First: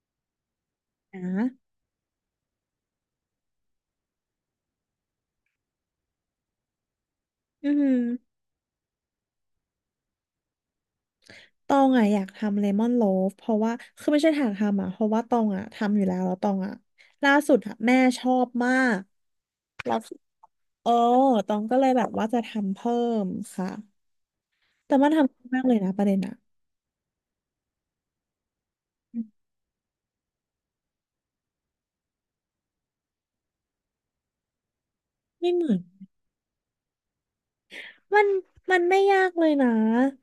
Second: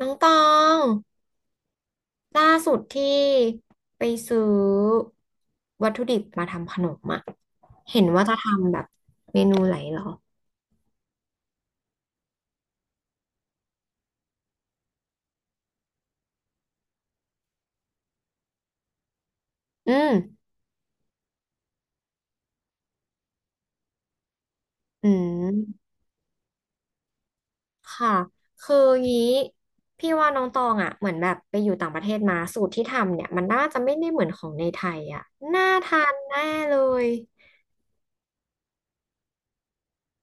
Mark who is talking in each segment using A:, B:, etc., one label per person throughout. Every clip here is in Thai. A: น้องตอง
B: นะ
A: ล่าสุดที่ไปซื้อวัตถุดิบมาทำขนมอะ
B: อือหือ
A: เห็นว่าจะทำแบบเมนูไหนเหรอ
B: ตองอ่ะอยากทำเลมอนโลฟเพราะว่าคือไม่ใช่ทางทำอ่ะเพราะว่าตองอ่ะทำอยู่แล้วแล้วตองอ่ะล่าสุดอ่ะแม่ชอบมาก
A: อื
B: แล้ว
A: ม
B: เออตองก็เลยแบบว่าจะทำเพิ่มค่ะแต่
A: อื
B: มันทำง่ายมากเลยนะ
A: ม
B: ประเด็นอ่ะ
A: ค่ะ คืองี้พี่ว่าน้องตองอะเหมือนแบบไปอยู่ต่างประเทศมาสูตรที่ทำเนี่ยมันน่าจะไม่ได้เหมือนของในไทยอะ
B: ไม่เห
A: น่า
B: มือน
A: ทานแน่เลย
B: มันมันไม่ยากเลยนะ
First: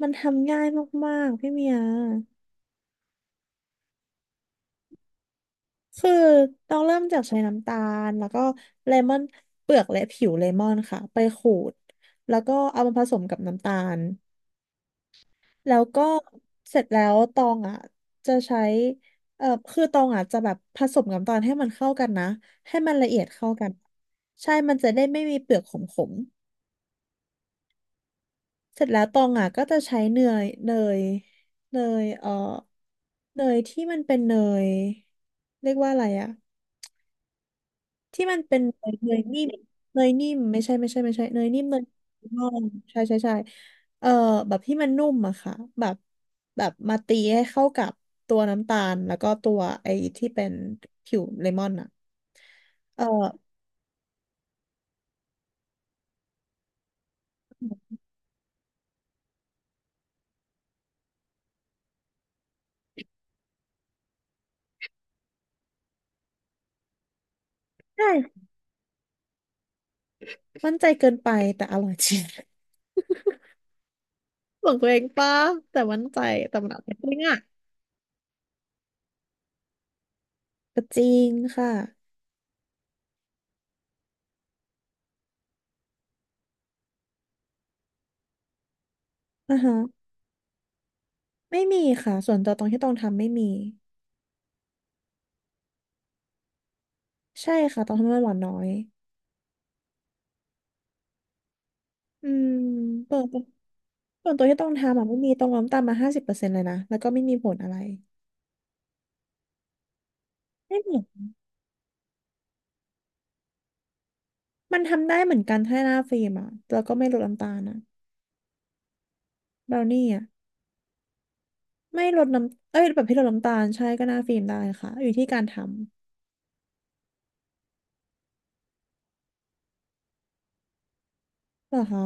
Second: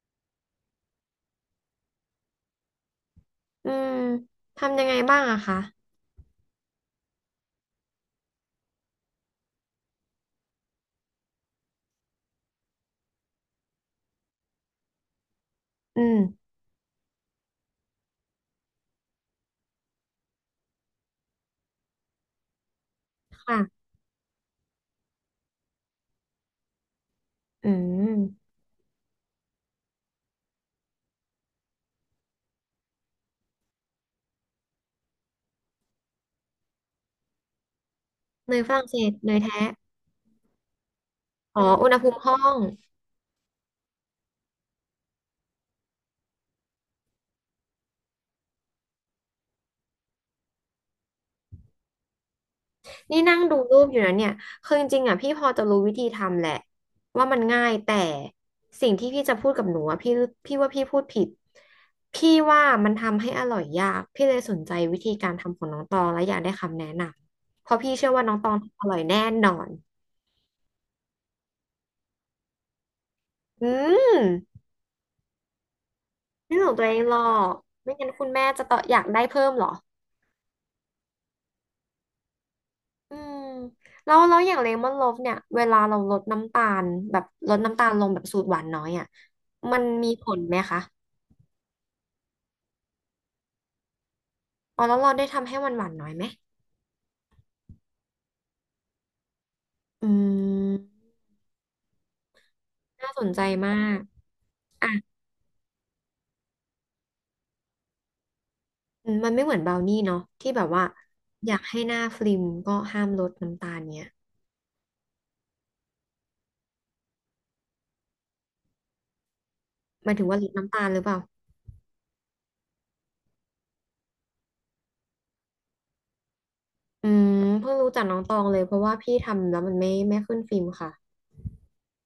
B: มันทำง่ายมากๆพี่เมีย
A: อืมทำยังไงบ้างอะคะ
B: คือต้องเริ่มจากใช้น้ำตาลแล้วก็เลมอนเปลือกและผิวเลมอนค่ะไปขูดแล้วก็เอามาผสมกับน้ำตาล แล้ว
A: อื
B: ก็
A: ม
B: เสร็จแล้วตองอ่ะจะใช้คือตองอ่ะจะแบบผสมกัน้ำตาลให้มันเข้ากันนะให้มันละเอียดเข้า
A: ค่ะ
B: กันใช่มันจะได้ไม่มีเปลือกขม
A: อืม
B: ๆเสร็จแล้วตองอ่ะก็จะใช้ยเนยเนยเนยที่มันเป็นเนยเรียกว่าอะไรอ่ะ ที่มัน
A: เน
B: เป็น
A: ยฝรั่งเศ
B: เน
A: ส
B: ย
A: เนย
B: นิ่ม
A: แท้
B: เนยนิ่มไม่ใช่ไม่ใช่ไม่ใช่เนย
A: อ๋
B: นิ่
A: อ
B: มเนย
A: อุณหภูมิห้อ
B: ร่อ
A: ง
B: งใช่เออแบบที่มันนุ่มอะค่ะแบบแบบมาตีให้เข้ากับตัวน้ำตาลแล้วก็ตัวไอ้ที่เป็นผิวเลมอนอะเอ
A: นี่นั่ง
B: อ
A: ดูรูปอยู่นะเนี่ยคือจริงๆอ่ะพี่พอจะรู้วิธีทำแหละว่ามันง่ายแต่สิ่งที่พี่จะพูดกับหนูอ่ะพี่ว่าพี่พูดผิดพี่ว่ามันทำให้อร่อยยากพี่เลยสนใจวิธีการทำของน้องตองและอยากได้คำแนะนำเพราะพี่เชื่อว่าน้อง
B: ใช่
A: ตองทำอร่อยแน่นอน
B: มั่นใจเกินไปแต่อร่อยจริง
A: อืม
B: บอกตัวเองป้าแต่มั่นใจแต่
A: ไม่หล
B: มัน
A: ง
B: อ
A: ตัว
B: ร่อ
A: เอ
B: ย
A: ง
B: จริ
A: หร
B: ง
A: อ
B: อะ
A: กไม่งั้นคุณแม่จะต่ออยากได้เพิ่มเหรอ
B: ก็จริงค่ะ
A: อืมแล้วแล้วอย่างเลมอนโลฟเนี่ยเวลาเราลดน้ำตาลแบบลดน้ำตาลลงแบบสูตรหวานน้อยอ่ะ
B: อ่าฮะ
A: มันมีผลไหมคะ
B: ไม่มีค่ะส่วนตัวตรงที่ต้องทำไม่มี
A: อ๋อแล้วเราได้ทำให้หวานหวานน้อยไหม
B: ใช่ค่ะต้องทำให้หวานน้อย
A: อืม
B: อืม
A: น่า
B: เปิ
A: ส
B: ด
A: นใจมาก
B: ส่วนตัวที่ต้อง
A: อ่ะ
B: ทำอ่ะไม่มีตรงล้มตามมา50%เลยนะแล้วก็ไม่มีผลอะไร
A: อืมมันไม่เหมือนบราวนี่เนาะที่แบบ
B: ไม่
A: ว่า
B: มี
A: อยากให้หน้าฟลิมก็ห้ามลดน้ำตาลเนี่ย
B: มันทำได้เหมือนกันถ้าหน้าฟิล์มอ่ะแล้วก็ไม่ลดน้ำตาลนะเบราวนี่
A: หมาย
B: อ่ะ
A: ถึงว่าลดน้ำตาลหรือเปล่า
B: ไม่ลดน้ำเอ้ยแบบที่ลดน้ำตาลใช่ก็หน้าฟิล์มได้ค่ะอยู่ที่การทำ
A: อืมเพิ่งรู้จักน้องตองเลยเพราะว่าพี่ทำแล้วมันไม่ขึ้นฟิล์มค่ะ
B: เหรอคะ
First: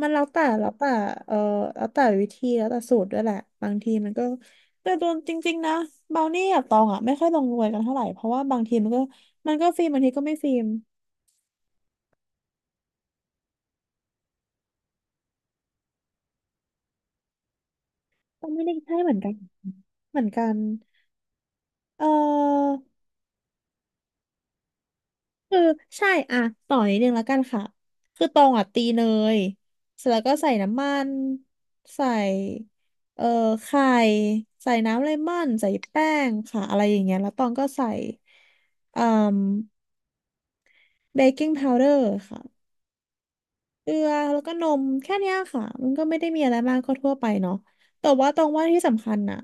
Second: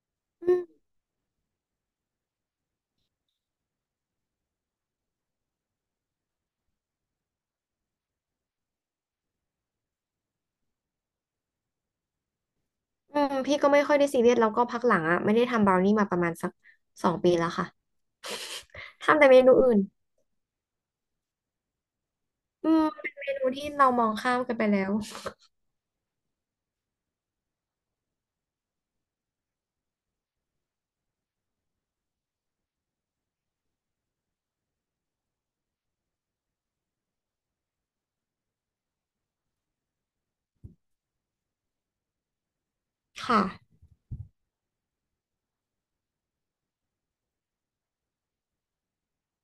B: มันแล้วแต่
A: อื
B: แล้ว
A: ม
B: แต่เออแล้วแต่วิธีแล้วแต่สูตรด้วยแหละบางทีมันก็แต่ตัวจริงๆนะเบราวนี่กับตองอ่ะไม่ค่อยลงรวยกันเท่าไหร่เพราะว่าบางทีมันก็ฟิล์มบางทีก็ไม่ฟิล์ม
A: อืมพี่ก็ไม่ค่อยได้ซีเรียสแล้วก็พักหลังอ่ะไม่ได้ทำบราวนี่มาประมาณสัก2 ปีแล้วค่ะ
B: ก็ไม่ได้ใช่เหมือ
A: ทำ
B: น
A: แต่
B: กัน
A: เมนูอื่น
B: เหมือนกันเอ
A: อืม
B: อ
A: เป็นเมนูที่เรามองข้ามกันไปแล้ว
B: คือใช่อ่ะต่อนิดนึงแล้วกันค่ะคือตองอ่ะตีเนยเสร็จแล้วก็ใส่น้ำมันใส่เอ่อไข่ใส่น้ำเลมอนใส่แป้งค่ะอะไรอย่างเงี้ยแล้วตองก็ใส่อ่เบกกิ้งพาวเดอร์ค่ะ
A: ค่ะ
B: เกลือแล้วก็นมแค่เนี้ยค่ะมันก็ไม่ได้มีอะไรมากก็ทั่วไปเนาะแต่ว่าตองว่าที่สำคัญน่ะ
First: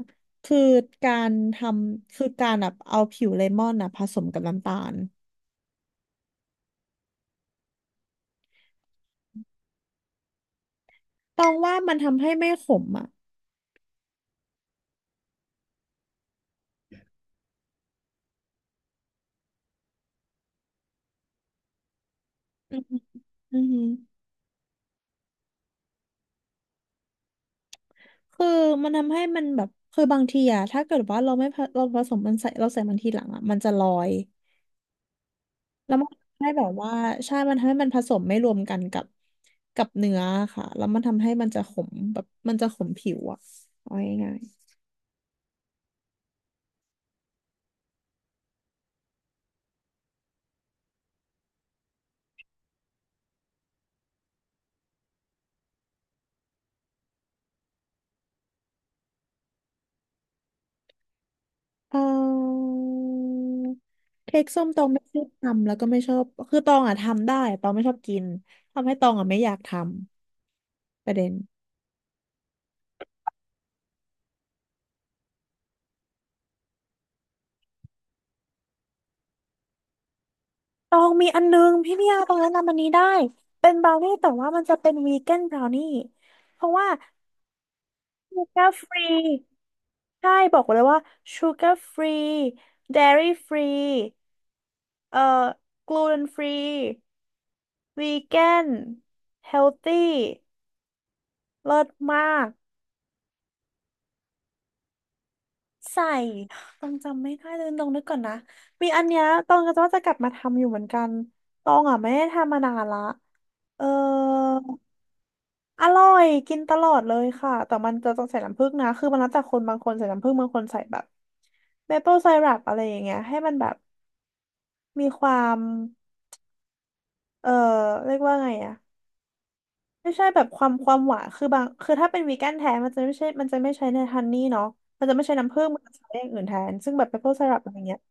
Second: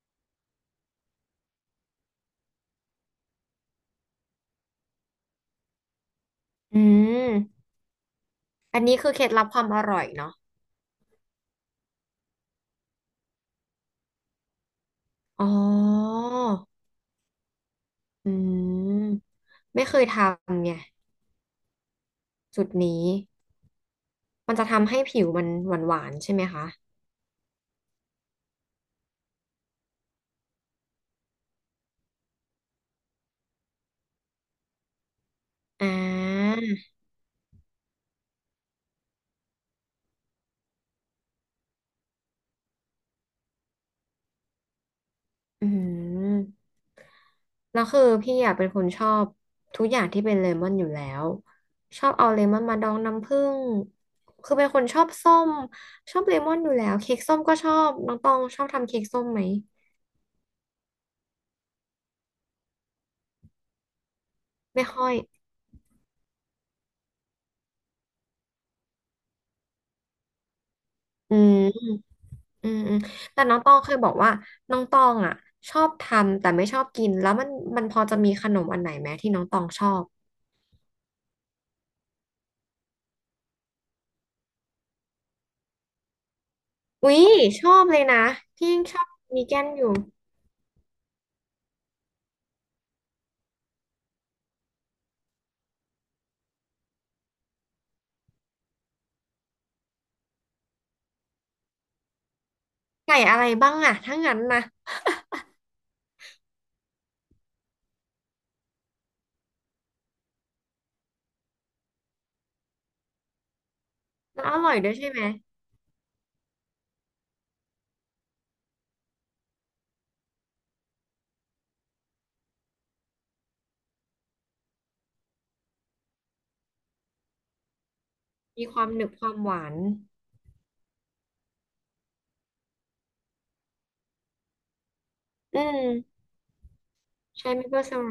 B: คือการทำคือการแบบเอาผิวเลมอนน่ะผสมกับน้ำตาล
A: อืมอันนี้คือเคล็ดลับความอร่อยเนาะ
B: ตองว่ามันทำให้ไม่ขมอ่ะ
A: อ๋ออืมไม่เคยทำไงจุดนี้
B: อือหือ
A: มันจะทำให้ผิวมันหวานๆใช่ไหมคะ
B: คือมันทำให้มันแบบคือบางทีอะถ้าเกิดว่าเราผสมมันใส่เราใส่มันทีหลังอะมันจะลอย
A: อ่
B: แล้วมันทำให้
A: า
B: แบบว่าใช่มันทำให้มันผสมไม่รวมกันกับกับเนื้อค่ะแล้วมันทำให้มันจะขมแบบมันจะขมผิวอะเอาง่าย
A: อืมแล้วคือพี่อ่ะเป็นคนชอบทุกอย่างที่เป็นเลมอนอยู่แล้ว ชอบเอาเลมอนมาดองน้ำผึ้ง คือเป็นคนชอบส้มชอบเลมอนอยู่แล้วเค้กส้มก็ชอบน้องตองชอบทำเค้กส้มไหม
B: ๆเค้กส้มตอ
A: ไม่
B: งไม่
A: ค่อย
B: ชอบทำแล้วก็ไม่ชอบคือตองอะทำได้ตองไม่ชอบกินทำให้ตองอะไม่อยากทำประเด็น
A: อืม อืมอืมแต่น้องตองเคยบอกว่าน้องตองอ่ะชอบทำแต่ไม่ชอบกินแล้วมันพอจะมีขนมอันไหนไหมที่น้องตองชอบ
B: ตองมีอันนึงพี่เมียตองแนะนำอันนี้ได้เป็นบราวนี่แต่ว่ามันจะเป็นวีแกนบราวนี่เพราะว่า
A: อุ๊ยชอบเลยนะ
B: ชูกา
A: พี่
B: ร์
A: ยั
B: ฟ
A: งชอ
B: รี
A: บวีแกนอยู่
B: ใช่บอกเลยว่าชูการ์ฟรีเดรี่ฟรีเอ่อกลูเตนฟรีวีแกนเฮลตี้เลิศมาก
A: ไก่อะไรบ้างอ่ะถ้างั้นนะ
B: ใส่ต้องจำไม่ได้เลยตองนึกก่อนนะมีอันเนี้ยตองก็จะว่าจะกลับมาทำอยู่เหมือนกันตองอ่ะไม่ได้ทำมานานละเออ
A: แล้วอร่อยด้วยใช่ไหม
B: อร่อยกินตลอดเลยค่ะแต่มันจะต้องใส่น้ำผึ้งนะคือมันแล้วแต่คนบางคนใส่น้ำผึ้งบางคนใส่แบบเมเปิลไซรัปอะไรอย่างเงี้ยให้มันแบบมีความเออเรียกว่าไง
A: มี
B: อะ
A: ความหนึบความหวาน
B: ไม่ใช่แบบความหวานคือบางคือถ้าเป็นวีแกนแท้มันจะไม่ใช่มันจะไม่ใช้ในฮันนี่เนาะมันจะไม่ใช้น้ำ
A: อื
B: ผึ้งมันจะใช้อ
A: ม
B: ย่างอื่นแทนซึ่งแบบเมเปิลไซ
A: ใช่
B: รั
A: ไห
B: ป
A: ม
B: อะไร
A: เปื่อนส
B: เงี้
A: รั
B: ย
A: บ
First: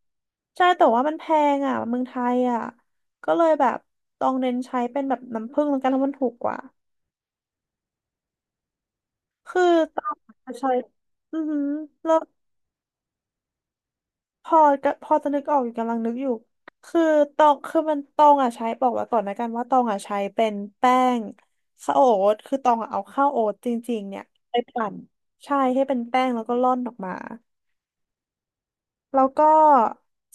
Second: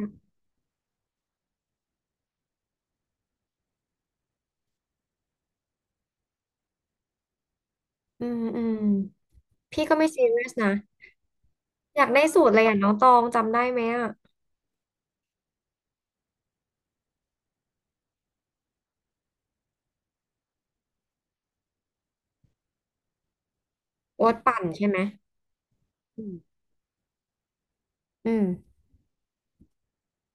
B: ใช่แต่ว่ามันแพงอะเมืองไทยอะก็เลยแบบต้องเน้นใช้เป็นแบบน้ำผึ้งแล้วกันเพราะมันถูกกว่า
A: อืมอืม
B: คือ
A: พี่ก็
B: ตอ
A: ไม่
B: น
A: ซีเรีย
B: จะ
A: ส
B: ใช้
A: นะ
B: อือหือ
A: อยากได้สูตรเลยอ่ะน้องตองจำได้ไหมอ่ะ
B: พอก็พอจะนึกออกอยู่กำลังนึกอยู่คือตองคือมันตองอ่ะใช้บอกไว้ก่อนนะกันว่าตองอ่ะใช้เป็นแป้งข้าวโอ๊ตคือตองอ่ะเอาข้าวโอ๊ตจริงๆเนี่ย
A: โอ๊ต
B: ไป
A: ปั่นใช่
B: ปั่น
A: ไหม
B: ใช่ให้เป็นแป้
A: อื
B: ง
A: ม
B: แล้วก็ร่อนออกมา
A: อืม
B: แล้วก็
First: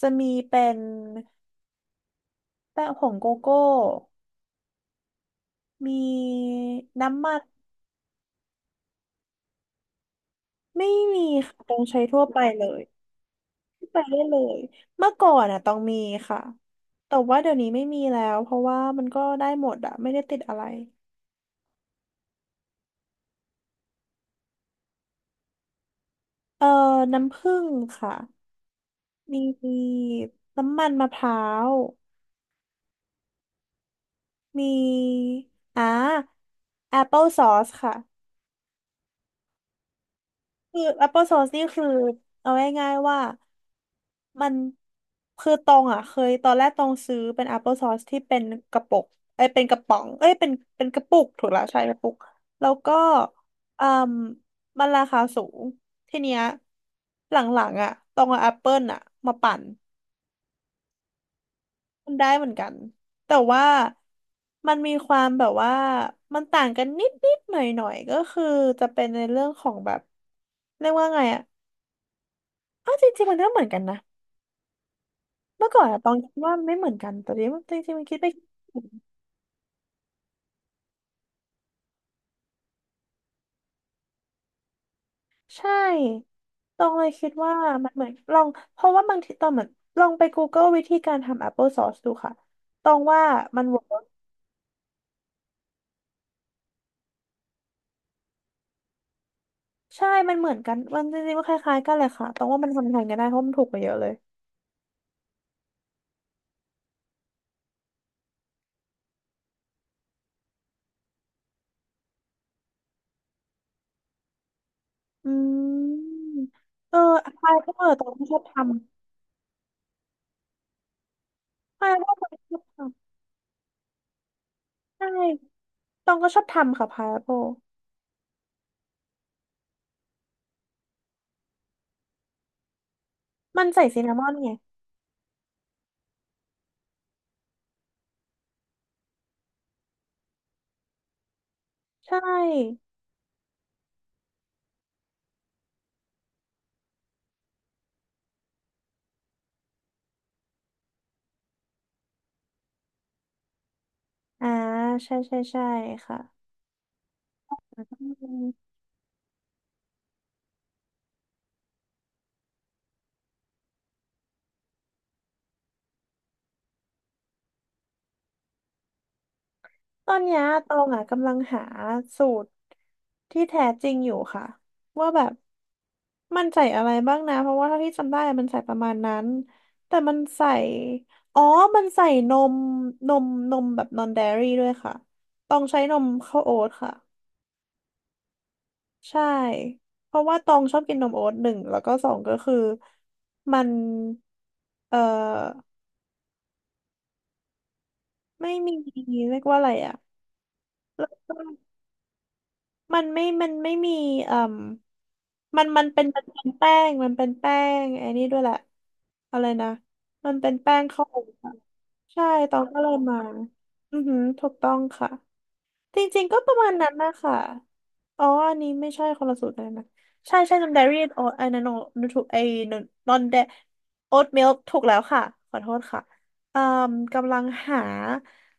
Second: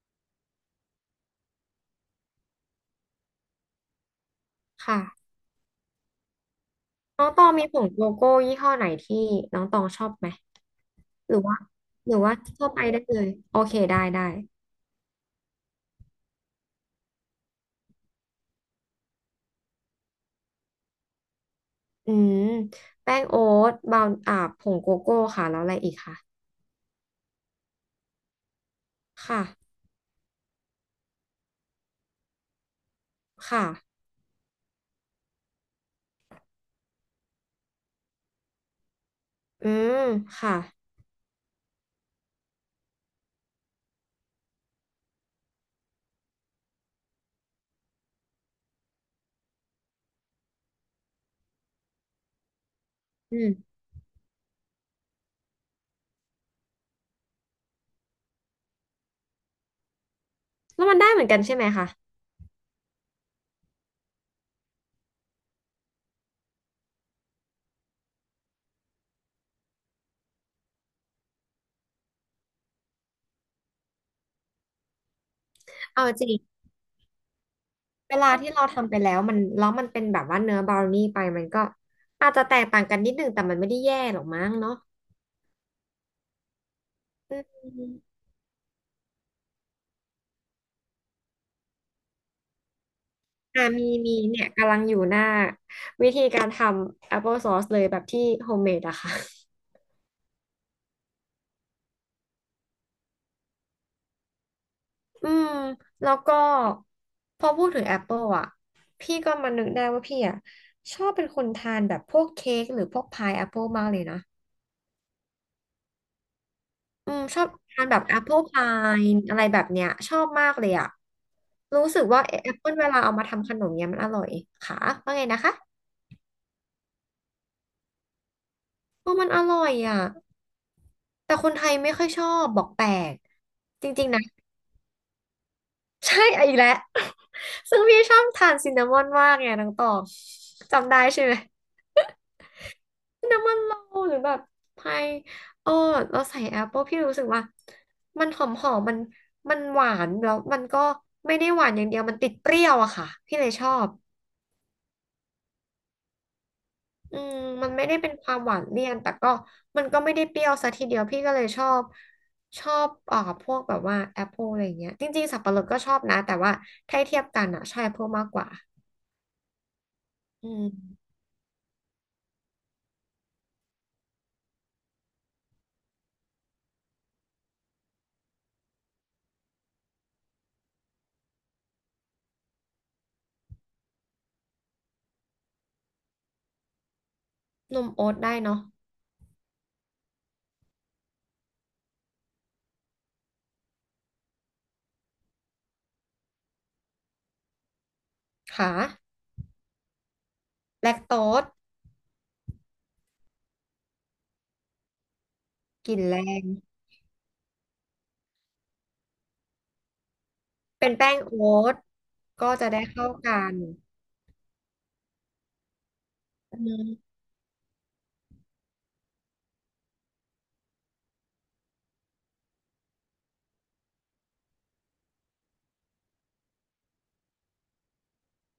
B: จะมีเป็นแป้งผงโกโก้
A: ค่ะ
B: มีน้ำ
A: น้อง
B: มั
A: ต
B: น
A: องมีผงโกโก้ยี่ห้อไหนที่น้องตองชอบไหม
B: ไม่มี
A: หรือว่า
B: ค่ะตองใช้
A: หรื
B: ทั่
A: อ
B: ว
A: ว่า
B: ไปเล
A: ทั่ว
B: ย
A: ไปได้เลยโอเค
B: ทั่วไป
A: ได้
B: ได้
A: ได้
B: เลยเมื่อก่อนอ่ะตองมีค่ะแต่ว่าเดี๋ยวนี้ไม่มีแล้วเพราะว่ามันก็ได้หมดอ่ะไม่ได้ติดอะไร
A: อืมแป้งโอ๊ตบราวน์อ่าผงโกโก้ค่ะแล้วอะไรอีกค่ะ
B: เอ่อน้ำผึ้งค่ะ ม
A: ค่ะ
B: ีน้ำมันมะพร้าว
A: ค่ะ
B: มีอ่าแอปเปิลซอสค่ะ
A: อืมค่ะ
B: คือแอปเปิลซอสนี่คือเอาง่ายๆว่ามันคือตองอ่ะเคยตอนแรกตองซื้อเป็นแอปเปิลซอสที่เป็นกระปุกเอ้ยเป็นกระป๋องเอ้ยเป็นเป็นกระปุกถูกแล้วใช่กระปุกแล้วก็
A: อืม
B: อืมมันราคาสูงทีเนี้ยหลังๆอ่ะตองเอาแอปเปิลอ่ะมาปั่น
A: แล้วมันได้เหมือนกันใช่ไหมคะ
B: มันได้เหมือนกันแต่ว่ามันมีความแบบว่ามันต่างกันนิดนิดหน่อยหน่อยๆก็คือจะเป็นในเรื่องของแบบเรียกว่าไงอะอ้าวจริงๆมันก็เหมือนกันนะเมื่อก่อนอะ
A: เอา
B: ตอง
A: จ
B: คิด
A: ริง
B: ว่ามันไม่เหมือนกันแต่นี้จริงๆมัน
A: เว
B: คิดไป
A: ลาที่เรา
B: คิด
A: ทำไป
B: มา
A: แล้วมันเป็นแบบว่าเนื้อบราวนี่ไปมันก็อาจจะแตกต่างกันนิดนึงแต่มันไม่ได้แย่หรอกมั้งเนาะ
B: ใช่ตองเลยคิด
A: อื
B: ว่า
A: ม
B: มันเหมือนลองเพราะว่าบางทีตอนเหมือนลองไป Google วิธีการทำ Apple Sauce ดูค่ะตองว่ามั
A: อ่า
B: นเวิ
A: มี
B: ร์ก
A: มีเนี่ยกำลังอยู่หน้าวิธีการทำ Apple Sauce เลยแบบที่โฮมเมดอะค่ะ
B: ใช่มันเหมือนกันมันจริงๆมันคล้ายๆกันเลยค่ะตองว่ามันทำแทนกันได้เพราะมันถูกกว่าเยอะเลย
A: อืมแล้วก็พอพูดถึงแอปเปิลอ่ะพี่ก็มานึกได้ว่าพี่อ่ะชอบเป็นคนทานแบบพวกเค้กหรือพวกพายแอปเปิลมากเลยนะ
B: อืมเออ
A: อืมชอบ
B: พายก็
A: ทานแบ
B: ต
A: บ
B: อง
A: แอป
B: ก็ช
A: เปิ
B: อ
A: ล
B: บท
A: พายอะไรแบบเนี้ยชอบมากเลยอ่ะ
B: ำ
A: รู้
B: พาย
A: สึก
B: ก็
A: ว่า
B: ตอง
A: แอ
B: ช
A: ป
B: อบ
A: เปิลเวลาเอา
B: ทำ
A: มาทำขนมเนี้ยมันอร่อยค่ะ
B: ใช่
A: ว่าไงนะคะ
B: ตองก็ชอบทำค่ะพายโป
A: เ่าะมันอร่อยอ่ะแต่คนไทยไม่ค่อยชอบบอกแปลก
B: มันใส่
A: จ
B: ซิน
A: ริง
B: นา
A: ๆ
B: ม
A: นะ
B: อนไง
A: ใช่อ่ะอีกแล้ว ซึ่งพี่ชอบทานซินนามอนมากไงน้องตองจำได้ใช่ไหม
B: ใช่
A: น้ำมันโลหรือแบบพายเออเราใส่แอปเปิลพี่รู้สึกว่ามันหอมหอมมันหวานแล้วมันก็ไม่ได้หวานอย่างเดียวมันติดเปรี้ยวอะค่ะพี่เลยชอบ
B: อ่าใช่ใช่ใช่ค่ะ
A: อืมมันไม่ได้เป็นความหวานเลี่ยนแต่ก็มันก็ไม่ได้เปรี้ยวซะทีเดียวพี่ก็เลยชอบชอบพวกแบบว่าแอปเปิลอะไรอย่างเงี้ยจริงๆสับปะรดก็ชอบนะแต่ว่าถ้าเทียบกันอะใช่แอปเปิลมากกว่า
B: ตอนเนี้ย
A: อืม
B: ตองอ่ะกำลังหาสูตรที่แท้จริงอยู่ค่ะว่าแบบมันใส่อะไรบ้างนะเพราะว่าเท่าที่จำได้มันใส่ประมาณนั้นแต่มันใส่อ๋อมันใส่นมนมนมแบบนอน D A I รี่ด้วยค่ะต้องใช้นมข้าวโอ๊ตค่ะ
A: นมโอ๊ตได้เนาะ
B: ใช่เพราะว่าตองชอบกินนมโอ๊ตหนึ่งแล้วก็สองก็คือมันเอ่อไม่
A: ค่ะ
B: มีเรียกว่าอะไรอะ
A: แลคโตส
B: มันไม่มีเอ่ม
A: กลิ่นแร
B: มันเป็
A: ง
B: นแป้งไอ้นี่ด้วยแหละอะไรนะมันเป็นแป้ง
A: เป็น
B: ข้าว
A: แป้ง
B: โอ๊ต
A: โอ๊
B: อะ
A: ต
B: ใช่
A: ก็
B: ตอง
A: จะ
B: ก็
A: ได้
B: เลย
A: เข้า
B: มา
A: กัน
B: อือหือถูกต้องค่ะจริงๆก็ป
A: อื
B: ระมาณนั้น
A: ม
B: นะคะอ๋ออันนี้ไม่ใช่คนละสูตรเลยนะใช่ใช่นมเดอรี่โอ๊ตไอ้นั่นนถูกไอ้นอนเดโอ๊ตมิลถูกแล้วค่ะขอโทษค่ะอ่มกำลังหา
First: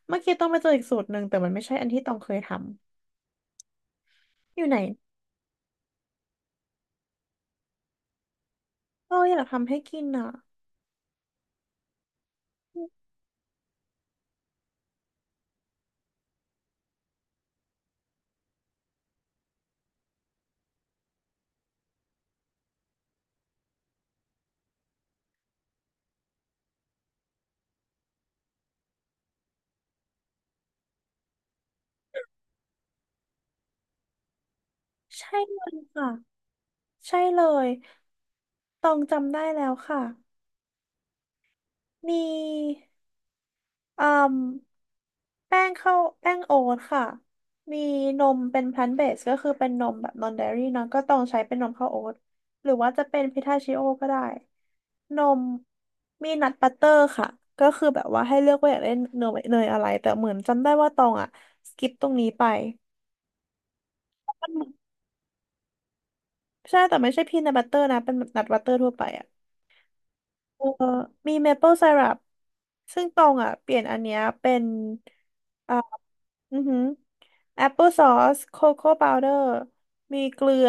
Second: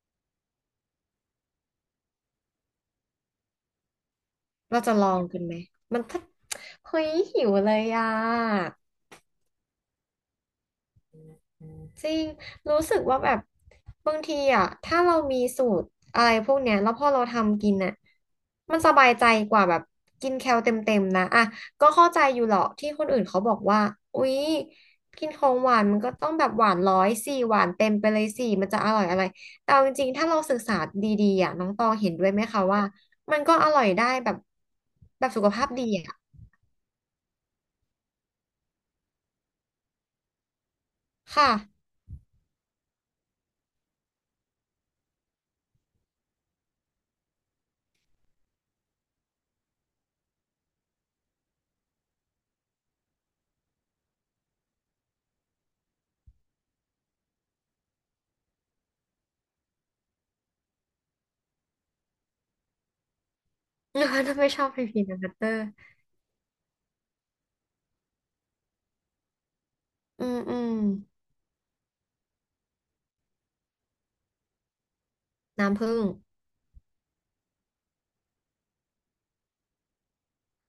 B: เมื่อกี้ต้องไปเจออีกสูตรหนึ่งแต่มันไม่ใช่อันที่ต้องเคยทำอยู่ไหน
A: เราจะลองกันไหมมันถ้าเฮ้ยหิวเลยอ่ะ
B: เอออยากทำให้กินอ่ะ
A: จริงรู้สึกว่าแบบบางทีอ่ะถ้าเรามีสูตรอะไรพวกเนี้ยแล้วพอเราทำกินอ่ะมันสบายใจกว่าแบบกินแคลเต็มๆนะอ่ะก็เข้าใจอยู่หรอกที่คนอื่นเขาบอกว่าอุ๊ยกินของหวานมันก็ต้องแบบหวานร้อยสี่หวานเต็มไปเลยสี่มันจะอร่อยอะไรแต่เอาจริงๆถ้าเราศึกษาดีๆอ่ะน้องตองเห็นด้วยไหมคะว่ามันก็อร่อยได้แบบแบบ
B: ใช่
A: สุข
B: เล
A: ภาพ
B: ย
A: ดี
B: ค่ะ
A: อ่ะ
B: ใช่เลยตองจำได้แล้วค่ะ
A: ค่ะ
B: มีอืมแป้งข้าวแป้งโอ๊ตค่ะมีนมเป็นพลันเบสก็คือเป็นนมแบบนอนเดอรี่เนอะก็ต้องใช้เป็นนมข้าวโอ๊ตหรือว่าจะเป็นพิทาชิโอก็ได้นมมีนัทบัตเตอร์ค่ะก็คือแบบว่าให้เลือกว่าอยากได้เนยอะไรแต่เหมือนจำได้ว่าตองอ่ะสกิปตรงนี้ไป
A: ถ้า
B: มั
A: ไม่
B: น
A: ชอบพีนัทเตอร์
B: ใช่แต่ไม่ใช่พีนัทบัตเตอร์นะเป็นนัทบัตเตอร์ทั่วไปอ่ะ
A: อืมอื
B: เอ
A: ม
B: อมีเมเปิลไซรัปซึ่งตองอ่ะเปลี่ยนอันเนี้ยเป็นอ่า
A: น้ำผึ้ง
B: อือหือแอปเปิลซอสโคโค่พาวเดอร์มีเกลือ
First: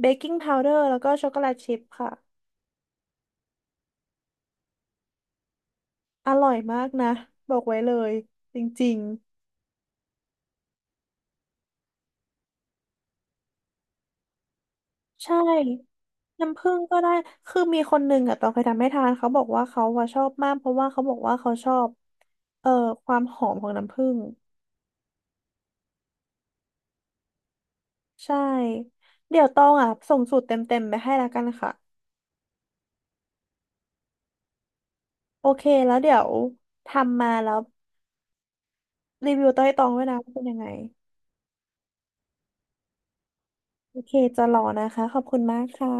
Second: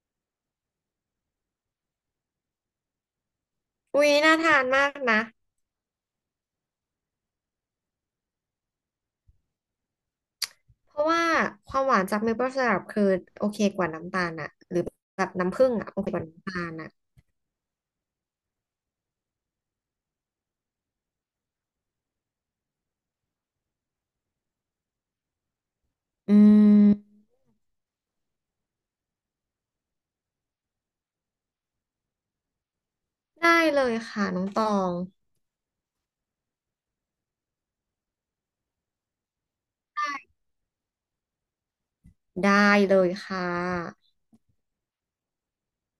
B: เบกกิ้งพาวเดอร์แล้วก็ช็อกโกแลตชิพค่ะ
A: อุ๊ยน่าทานมากนะ
B: อร่อยมากนะบอกไว้เลยจริง
A: เพราะว่าความหวานจากเมเปิลไซรัปคือโอเคกว่าน้ำตาลอะหรือแบ
B: ๆ
A: บ
B: ใช่
A: น้ำผึ้งอะโอเคกว่าน้ำตา
B: น้ำผึ้
A: ล
B: ง
A: อะ
B: ก็ได้คือมีคนหนึ่งอ่ะตองเคยทำให้ทานเขาบอกว่าเขาอะชอบมากเพราะว่าเขาบอกว่าเขาชอบเอ่อความหอมของน้ำผึ้ง
A: อืม
B: ใช่เดี๋ยวตองอ่ะส่งสูตรเต็มๆไปให้แล้วกันค่ะ
A: ได้เลยค่ะน้องตอง
B: โอเค แล้วเดี๋ยวทำมาแล้วรีวิวต้อยตองด้วยนะว่าเป็นยังไง
A: ได้เลยค่ะ
B: โอเค จะรอนะคะ ขอบคุณมากค่ะ